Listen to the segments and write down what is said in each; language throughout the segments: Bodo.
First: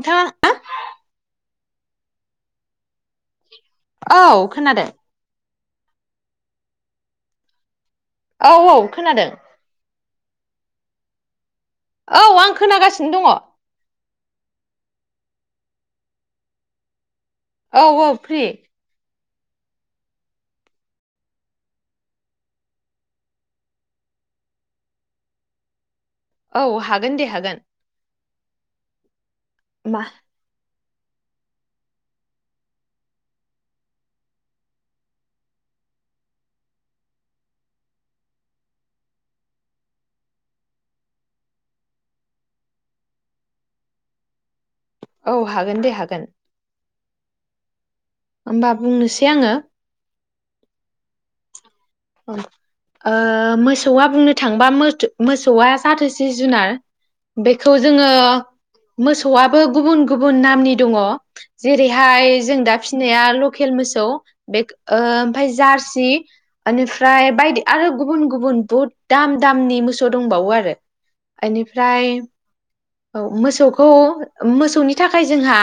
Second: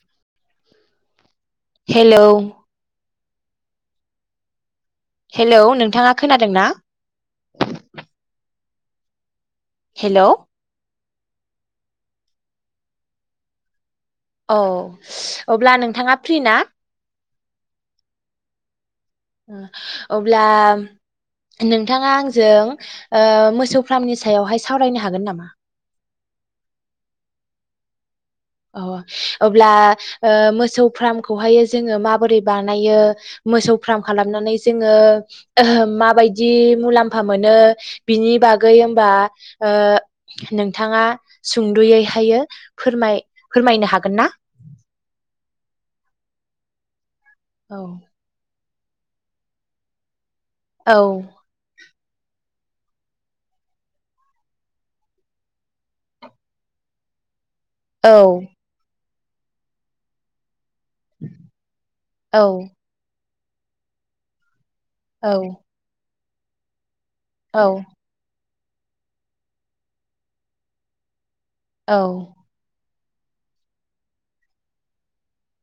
नोंथाङा हेलौ औ खोनादों हेलौ नोंथाङा खोनादों ना औ औ खोनादों हेलौ औ आं खोनागासिनो दङ औ अब्ला नोंथाङा फ्रि ना औ औ फ्रि अब्ला नोंथाङा आंजों ओ मोसौ फार्मनि सायावहाय सावरायनो हागोन नामा औ हागोन दे हागोन अ अब्ला मा ओ मोसौ फार्मखौहायो जोङो माबोरै बानायो मोसौ फार्म खालामनानै जोङो माबायदि मुलाम्फा मोनो बिनि बागै होमबा नोंथाङा सुंद'यैहायो फोरमाय फोरमायनो हागोन ना औ हागोन दे हागोन औ होमबा बुंनोसै आङो औ औ मोसौआ बुंनो थांबा मोसौआ जाथोसे जुनार बेखौ जोङो औ मोसौआबो गुबुन गुबुन नामनि दङ जेरैहाय औ जों दा फिसिनाया खेल मोसौ बे औ ओमफाय जारसि आ फ्राय औ बायदि आरो गुबुन गुबुन बहुद दाम दामनि मोसौ दंबावो आरो औ ओनिफ्राय औ मोसौखौ मोसौनि थाखाय जोंहा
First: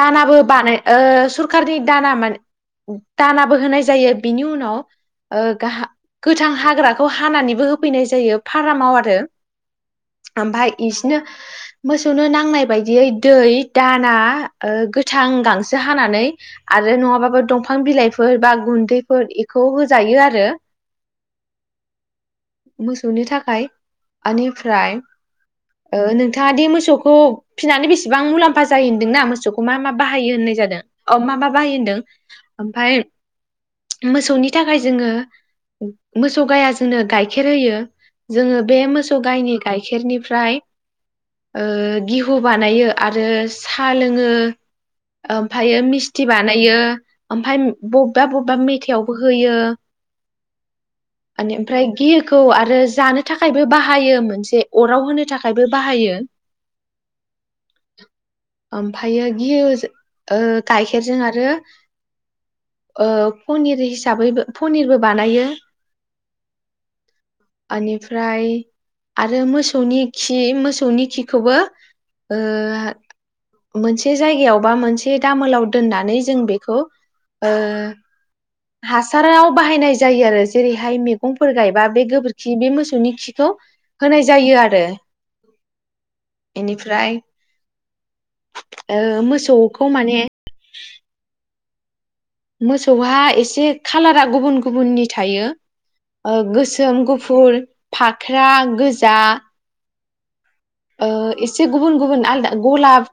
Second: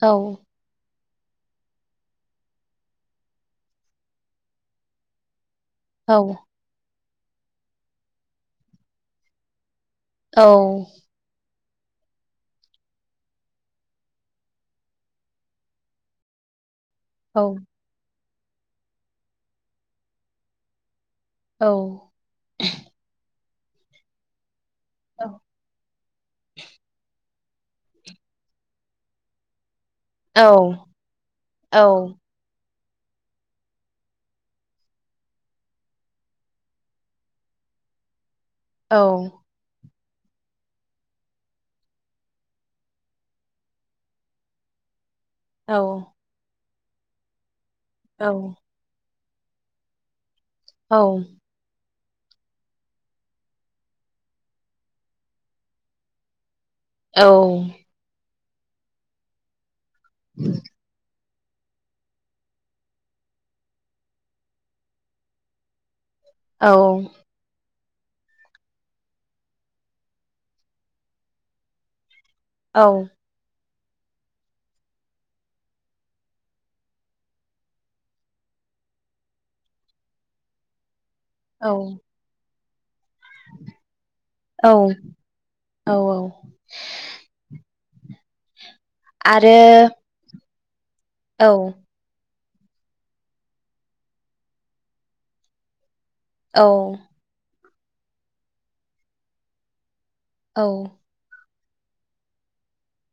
औ बानो ओ सरखारनि दाना माने दानाबो होनाय जायो बिनि उनाव औ गोथां हाग्रा बे खौ हानानैबो होफैनाय जायो फारामाव आरो औ ओमफाय इसनो मोसौनो नांनाय बायदियै दै दाना ओ गोथां गांसो हानानै आरो औ नङाबाबो दंफां बिलाइफोर फोर बा गुन्दैफोर एखौ होजायो आरो औ मोसौनि थाखाय आनि ओमफ्राय ओ नोंथाङादि मोसौखौ फिनानै बेसेबां मुलाम्फा जायो होनदोंना मोसौखौ मा मा बाहायो औ होननाय जादों अ मा मा औ बाहायो होनदों ओमफाय मोसौनि थाखाय जोङो मोसौ गाया जोंनो गाइखेर होयो जोङो बे मोसौ गायनि गाय गाइखेरनिफ्राय ओ गिहु बानायो आरो साहा लोङो औ ओमफायो मिस्थि बानायो ओमफाय बबेबा बबेबा मेथाइआव होयो आन‌ ओमफ्राय गियोखौ आरो जानो थाखायबो बाहायो मोनसे अराव होनो थाखायबो बाहायो औ ओमफायो गियो जो ओ गाइखेरजों आ आरो ओ पनिर हिसाबैबो पनिरबो बानायो औ आनिफ्राय आरो मोसौनि खि मोसौनि खिखौबो ओ औ मोनसे जायगायाव बा मोनसे दामोलाव दोननानै जों बेखौ ओ हासाराव बाहायनाय जायो आरो जेरैहाय मे गंफोर गायबा बे गोबोरखि बि बे मोसौनि खिखौ होनाय जायो औ आरो इनिफ्राय ओ मोसौखौ माने [inaudible] औ मोसौहा एसे खालारा गुबुन गुबुननि थायो ओ औ गोसोम गुफुर फाख्रा गोजा औ ओ एसे एसे गुबुन गुबुन आलदा गलाब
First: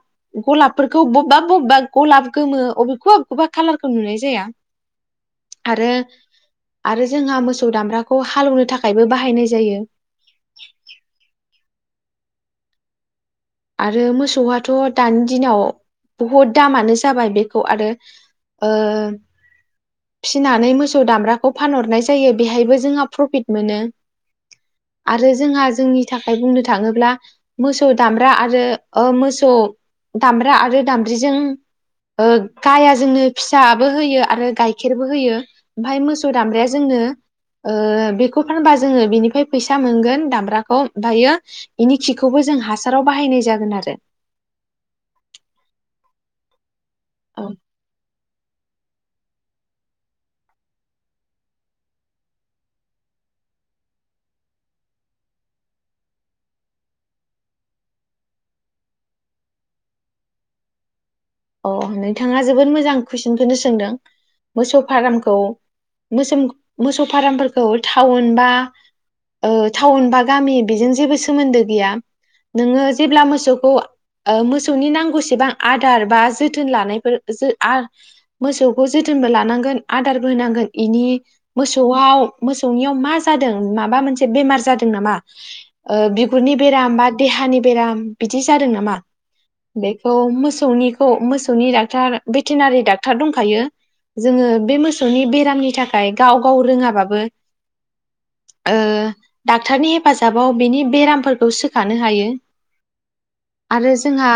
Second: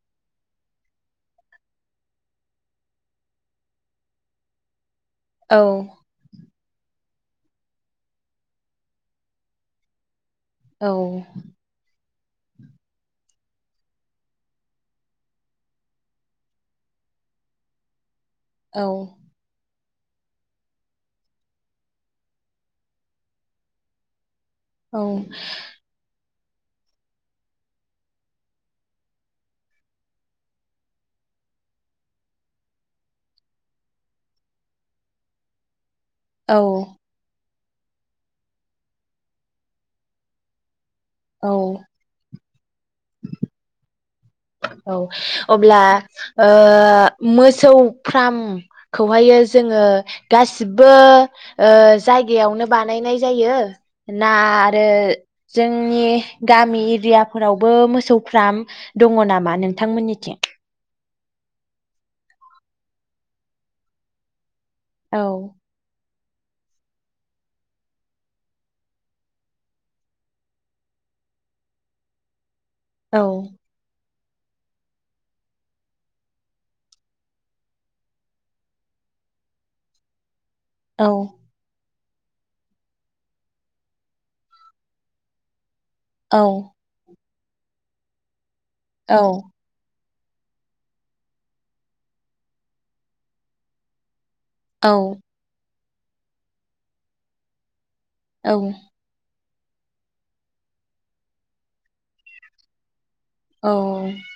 गलाबफोरखौ बबेबा बबेबा गलाब गोमो अबेखौबा बबेखौबा खालारखौ नुनाय जाया आरो आरो जोंहा मोसौ दामब्राखौ हालौवनो थाखायबो बाहायनाय जायो औ आरो मोसौआथ' दानि दिनाव बुहुद दामानो जाबाय बेखौ आरो औ फिसिनानै मोसौ दामब्राखौ फानहरनाय जायो बेहायबो जोंहा प्रफिट मोनो आरो जोंहा जोंनि था ओ‌ बुंनो थाङोब्ला मोसौ दामब्रा आरो ओ मोसौ दामब्रा आरो दामब्रिजों गाया जोंनो फिसाबो होयो आरो गाय खेरबो होयो। ओमफय मोसौ औ दामब्राया जोंनो ओ बेखौ फानबा जोङो बेनिफ्राय फैसा मोनगोन दामब्राखौ। ओमफायो औ बेनि खिखौबो जों हासाराव बाहायनाय जागोन आरो औ अब्ला ओ ओ मोसौ फ्राम खौहायो जोङो गासिबो ओ जायगायावनो बानायनाय जायो ना आरो जोंनि गामि एरियाफोरावबो मोसौफ्राम दङ नामा नोंथांमोननिथिं अ नोंथाङा जोबोद मोजां कुइसनखौनो सोंदों मोसौ औ फारामखौ मोसोम मोसौ फार्मफोरखौ टाउन बा ओ टाउन बा गामि बेजों जेबो सोमोन्दो गैया नोङो जेब्ला औ मोसौखौ ओ मोसौनि नांगौसेबां आदार बा जोथोन लानायफोर जो आ मोसौखौ जोथोनबो लानांगोन आदारबो होनांगोन इनि औ मोसौ आव मोसौनियाव मा जादों माबा मोनसे बेमार जादों नामा ओ औ बिगुरनि बेराम बा देहानि बेराम बिदि जादों नामा औ बे औ मोसौनि खौ मोसौनि डाक्टार भेटेनारि डाक्टार दंखायो जोङो बे औ मोसौनि बेरामनि था फ्राय गाव गाव रोङाबाबो औ डाक्टरनि हेफाजाबाव बेनि बेरामफोरखौ सोखानो हायो औ आरो जोंहा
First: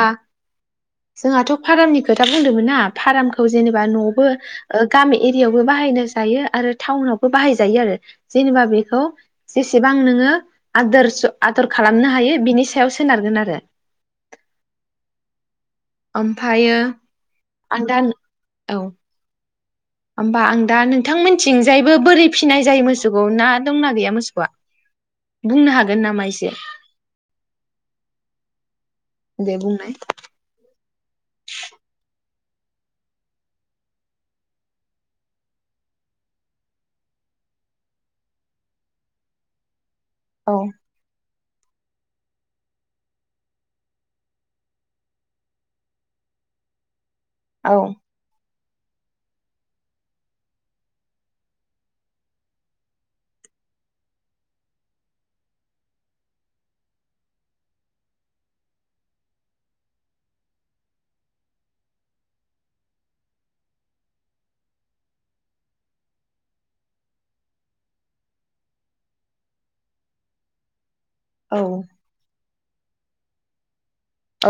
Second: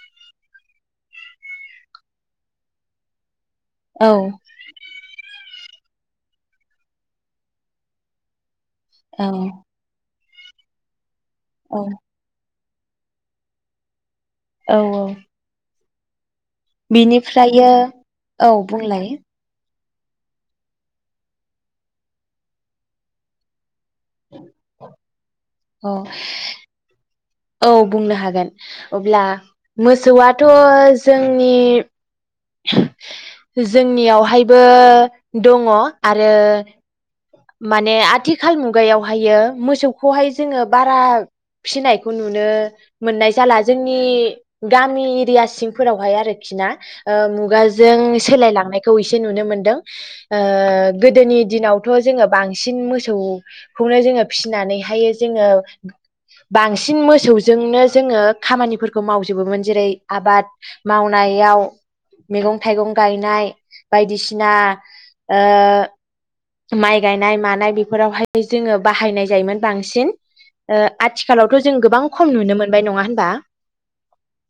जोंहाथ' फारामनि खोथा बुंदोंमोन ना फाराम खौ जेनेबा न'आवबो औ ओ गामि एरिवबो बाहायनो जायो आरो टाउनावबो बाहायजायो आरो जेनेबा बे खौ औ जेसेबां नोङो आदोरस' आदर औ खालामनो हायो बिनि सायाव सोनारगोन आरो औ औ ओम बिनिफ्रायो औ बुंलाय होमबा आं दा नोंथांमोनथिंजायबो बोरै फिसिनाय जायो मोसौखौ ना दंना गैया मोसौआ बुंनो औ हागोन नामा इसे औ बुंनो हागोन अब्ला दे बुंनाय मोसौआथ' जोंनि जोंनियावहायबो दङ आरो माने आथिखाल मुगायावहायो मोसौ खौहाय औ जोङो बारा फिसिनायखौ नुनो मोननाय जाला जोंनि गामि एरिया सिंफोरावहाय आरोखि ना ओ औ मुगाजों सोलायलांनाय खौ इसे नुनो मोनदों ओ गोदोनि दिनावथ' जोङो बांसिन मोसौखौनो जोङो फिसिनानैहाय जोङो बांसिन मोसौजोंनो जोङो खामानिफोरखौ मावजोबोमोन जेरै आबाद मावनायाव मैगं थाइगं गायनाय बायदिसिना ओ माइ गायनाय मानाय बेफोरावहाय जोङो बाहायनाय जायोमोन बांसिन ओ औ आथिखालावथ' जों गोबां खम नुनो मोन मोनबाय नङा होनबा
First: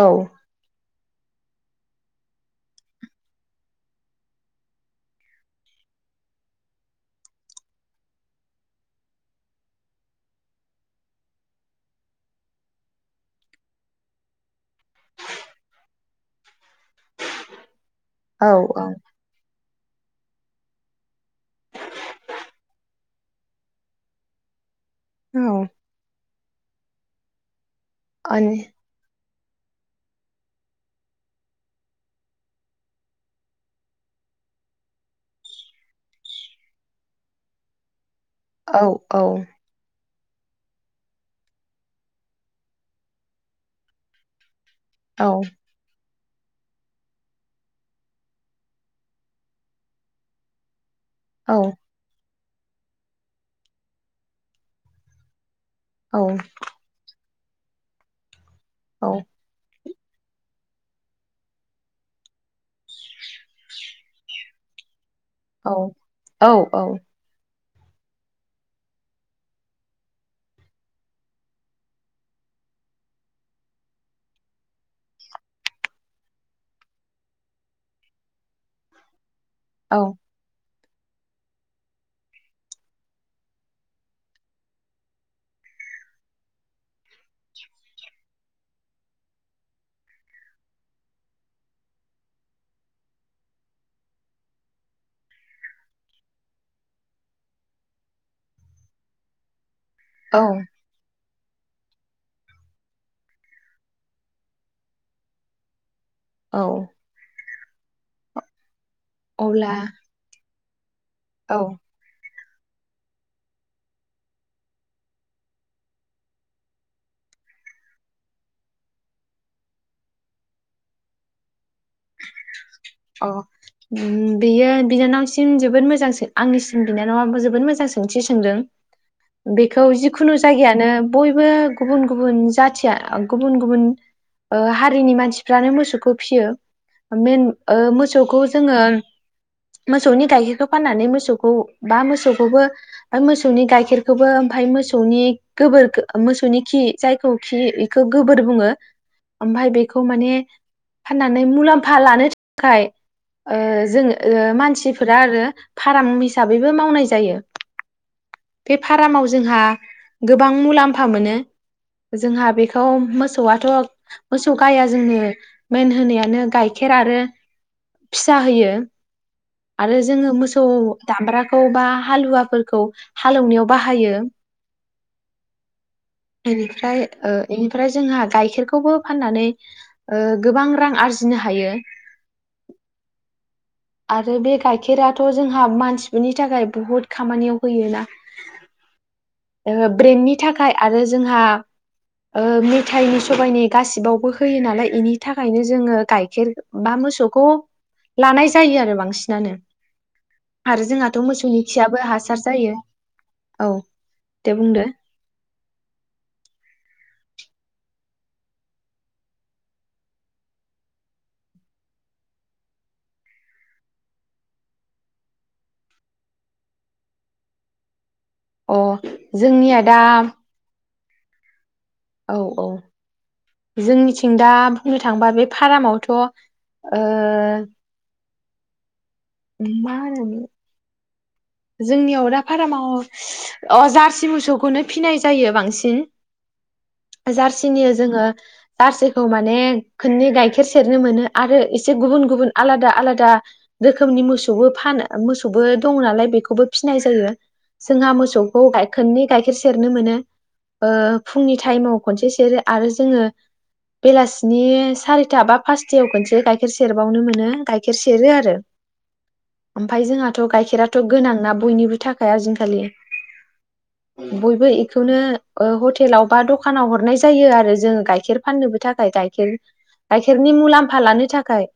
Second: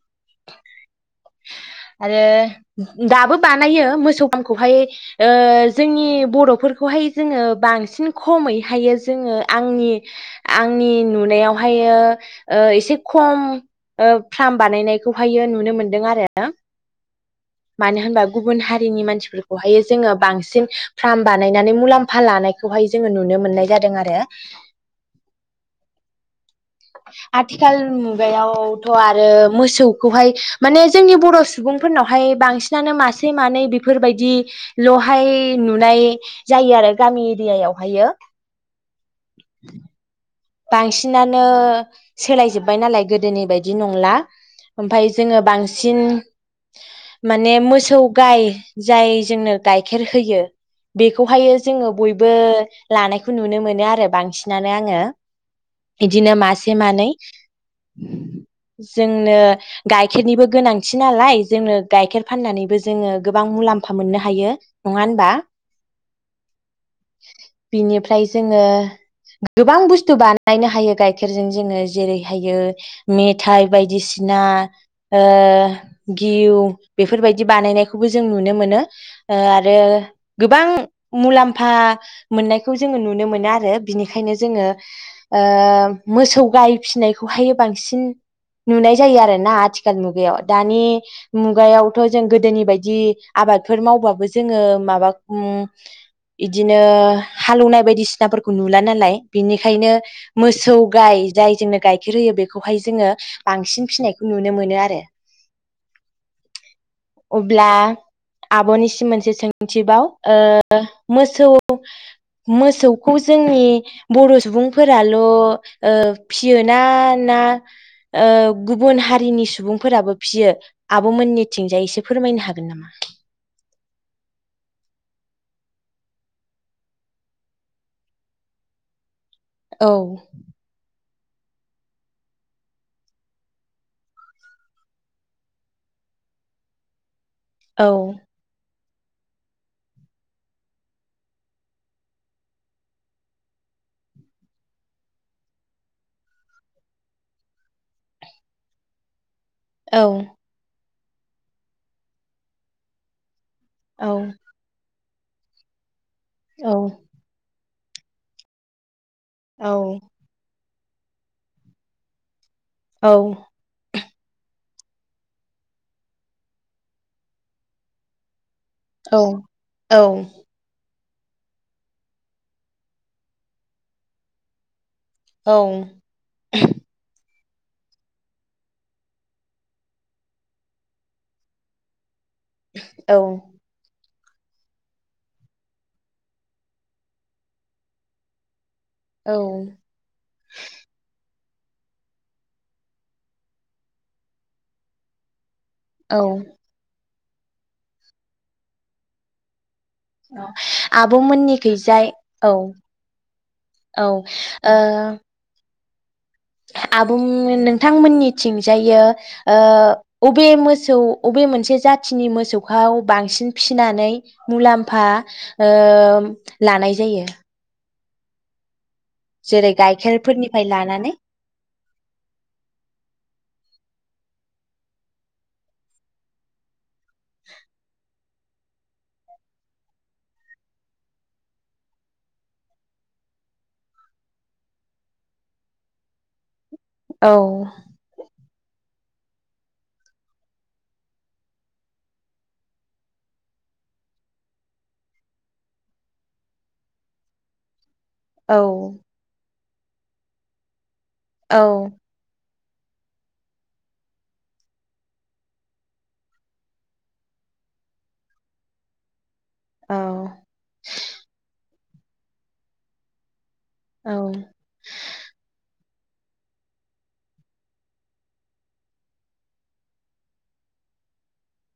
औ आरो दाबो बानायो मोसौ [unintelligible] ओ जोंनि बर'फोर खौहाय जोङो बांसिन खमैहायो जोङो आंनि आंनि नुनायोहायो ओ एसे खम ओ फ्राम बानायनायखौ हायो नुनो मोनदों आरो मानो होनबा गुबुन औ हारिनि मानसिफोरखौ हायो जोङो बांसिन फ्राम बा नायनानै मुलाम्फा लानायखौहाय जोङो नुनो मोननाय जादों आरो औ आथि खाल औ मुगायावथ' आरो मोसौखौहाय माने जोंनि बर' सुबुंफोरनावहाय बांसिनानो मासे मानै बेफोरबायदि ल'हाय नुनाय जायो आरो गामि इरिया यावहायो औ औ बांसिनानो सोलायजोब्बाय नालाय गोदोनि बायदि नंला ओमफाय जोङो बांसिन माने मोसौ गाय जाय जोंनो गाइखेर होयो औ बेखौहायो जोङो बय बो लानायखौ नुनो मोनो आरो बांसिनानो आङो बिदिनो औ मासे मानै [unintelligible] औ जोंनो गाइखेरनिबो गोनांथि नालाय जोंनो गाइखेर फाननानैबो जोङो गोबां मुलाम्फा मोननो हायो। नङा होन औ औ औ बिनिफ्राय जोङो गोबां बुस्थ थु बानायनो हायो गाइखेरजों जोङो जेरैहायो मेथाइ बायदिसिना ओ गिउ बेफोरबायदि बानायनायखौबो जों नुनो मोनो ओ आरो औ गोबां मुलाम्फा मोननायखौ जोङो नुनो मोनो आरो बिनिखायनो जोङो ओ मोसौ गाय फिसिनायखौहाय बांसिन नुनाय जायो आरो ना आथिखाल मुगायाव दानि मुगायावथ जों गोदोनि बायदि आबादफोर मावबाबो जोङो माबा उम इदिनो हालौवनाय बायदिसिनाफोरखौ नुला नालाय बिनि खायनो औ मोसौ गाय जाय जोंनो गाइखेर होयो बेखौहाय जोङो बांसिन फिसिनायखौ नुनो मोनो आरो औ ब्ला आब'नि मोनसे अब्ला सोंथिबाव ओ ओ मोसौ औ मोसौखौ जोंनि बर' सुबुंफोराल ओ फिसियो ना ना ओ गुबुन हारिनि सुबुंफोराबो फिसियो आब'मोननिथिंजाय एसे फोरमायनो हागोन नामा अ बेयो बिनानावसिम जोबोद मोजां सों आंनिसिम बिनानावा जोबोद मोजां सोंथि सोंदों बेखौ औ जिखुनु जायगायानो बयबो गुबुन गुबुन जाथिया गुबुन गुबुन ओ हारिनि मानसिफ्रानो मोसौखौ फिसियो मेन ओ औ मोसौखौ जोङो मोसौनि गाइखेरखौ फाननानै मोसौखौ बा मोसौखौबो मोसौनि गाइखेरखौबो ओमफाय मोसौनि गोबोर मोसौनि खि जायखौ खि इखो गोबोर बुङो ओमफ्राय बेखौ औ माने फाननानै मुलाम्फा लानो थाखाय ओ जों औ ओ मानसि फोरा आरो। फाराम हिसाबैबो औ मावनाय जायो बे फा फारामाव जोंहा औ गोबां मुलामफा मोनो जोंहा बे औ मोसौआथ' मोसौ गाया जोंनो मेन होनायानो गाइखेर आरो फिसा होयो औ आरो जोङो मोसौ दामब्राखौ बा हालुवाफोरखौ हालौवनायाव बाहायो औ बेनिफ्राय ओ बेनिफ्राय जोंहा गाइखेरखौबो फाननानै ओ गोबां रां आरजिनो हायो औ आरो बे गाइखेराथ जोंहा मानसिफोरनि थाखाय बहुद खामानियाव होयोना औ ब्रेेननि थाखाय आरो जोंहा ओ मेथाइनि सबायनि गासिबावबो होयो नालाय बेनि थाखाय नो जोङो औ गाइखेर बा मोसौ खौ लानाय जायो आरो बांसिनानो आरो जोंहाथ' आब'मोननि मोसौनि खियाबो खैजाय हासार औ जायो औ औ‌ ओ दे बुंदो आबुं नोंथांमोननिथिंजायो ओ‌ बबे मोसौ बबे मोनसे जाथिनि मोसौखौ बांसिन फिनानै मुलाम्फा ओ लानाय जायो? अ जेरै जोंनिया दा गाइखेरफोरनिफ्राय लानानै औ औ जोंनिथिं दा बुंनो थाङोबा बे फारामावथ' ओ मा होनोमोन जोंनियाव दा फारामाव अ जारसि मोसौखौनो फिनाय जायो बांसिन। औ जारसिनि जोङो जारसि माने खननै गाइखेर सेरनो मोनो आरो एसे गुबुन गुबुन आलादा आलादा रोखोमनि मोसौबो फानो मोसौबो दङ नालाय बे बेखौबो फिनाय जायो। जोंहा औ मोसौखौ गायखेरनि गाय सेर सेरनो मोनो ओ फुंनि औ टाइमाव खनसे सेरो आरो जोङो बेलासिनि सारिथा बा पासथायाव खनसे गाइखेर सेरबावनो मोनो गाइखेर सेरो आरो औ ओमफाय जोंहाथ' गाइखेराथ' आंना बयनिबो थाखाय आजिनखालि औ बयबो बेखौनो ह हटेलाव बा दखानाव हरनाय जायो आरो जोंङो गाइखेर फाननोबो थाखाय गाइखेर गाइखेरनि मुलाम्फा लानो थाखाय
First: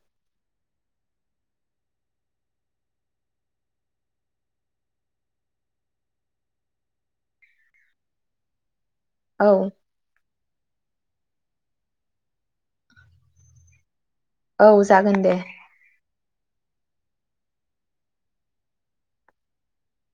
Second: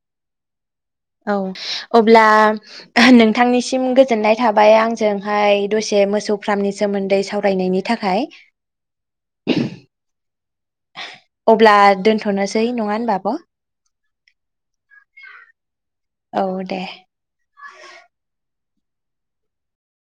औ अब्ला नोंथांनिसिम गोजोननाय थाबाय आंजोंहाय दसे मोसौ फार्मनि सोमोन्दै सावरायनायनि थाखाय। औ अब्ला दोनथ'नोसै नङा होनबा आब'। औ जागोन दे औ दे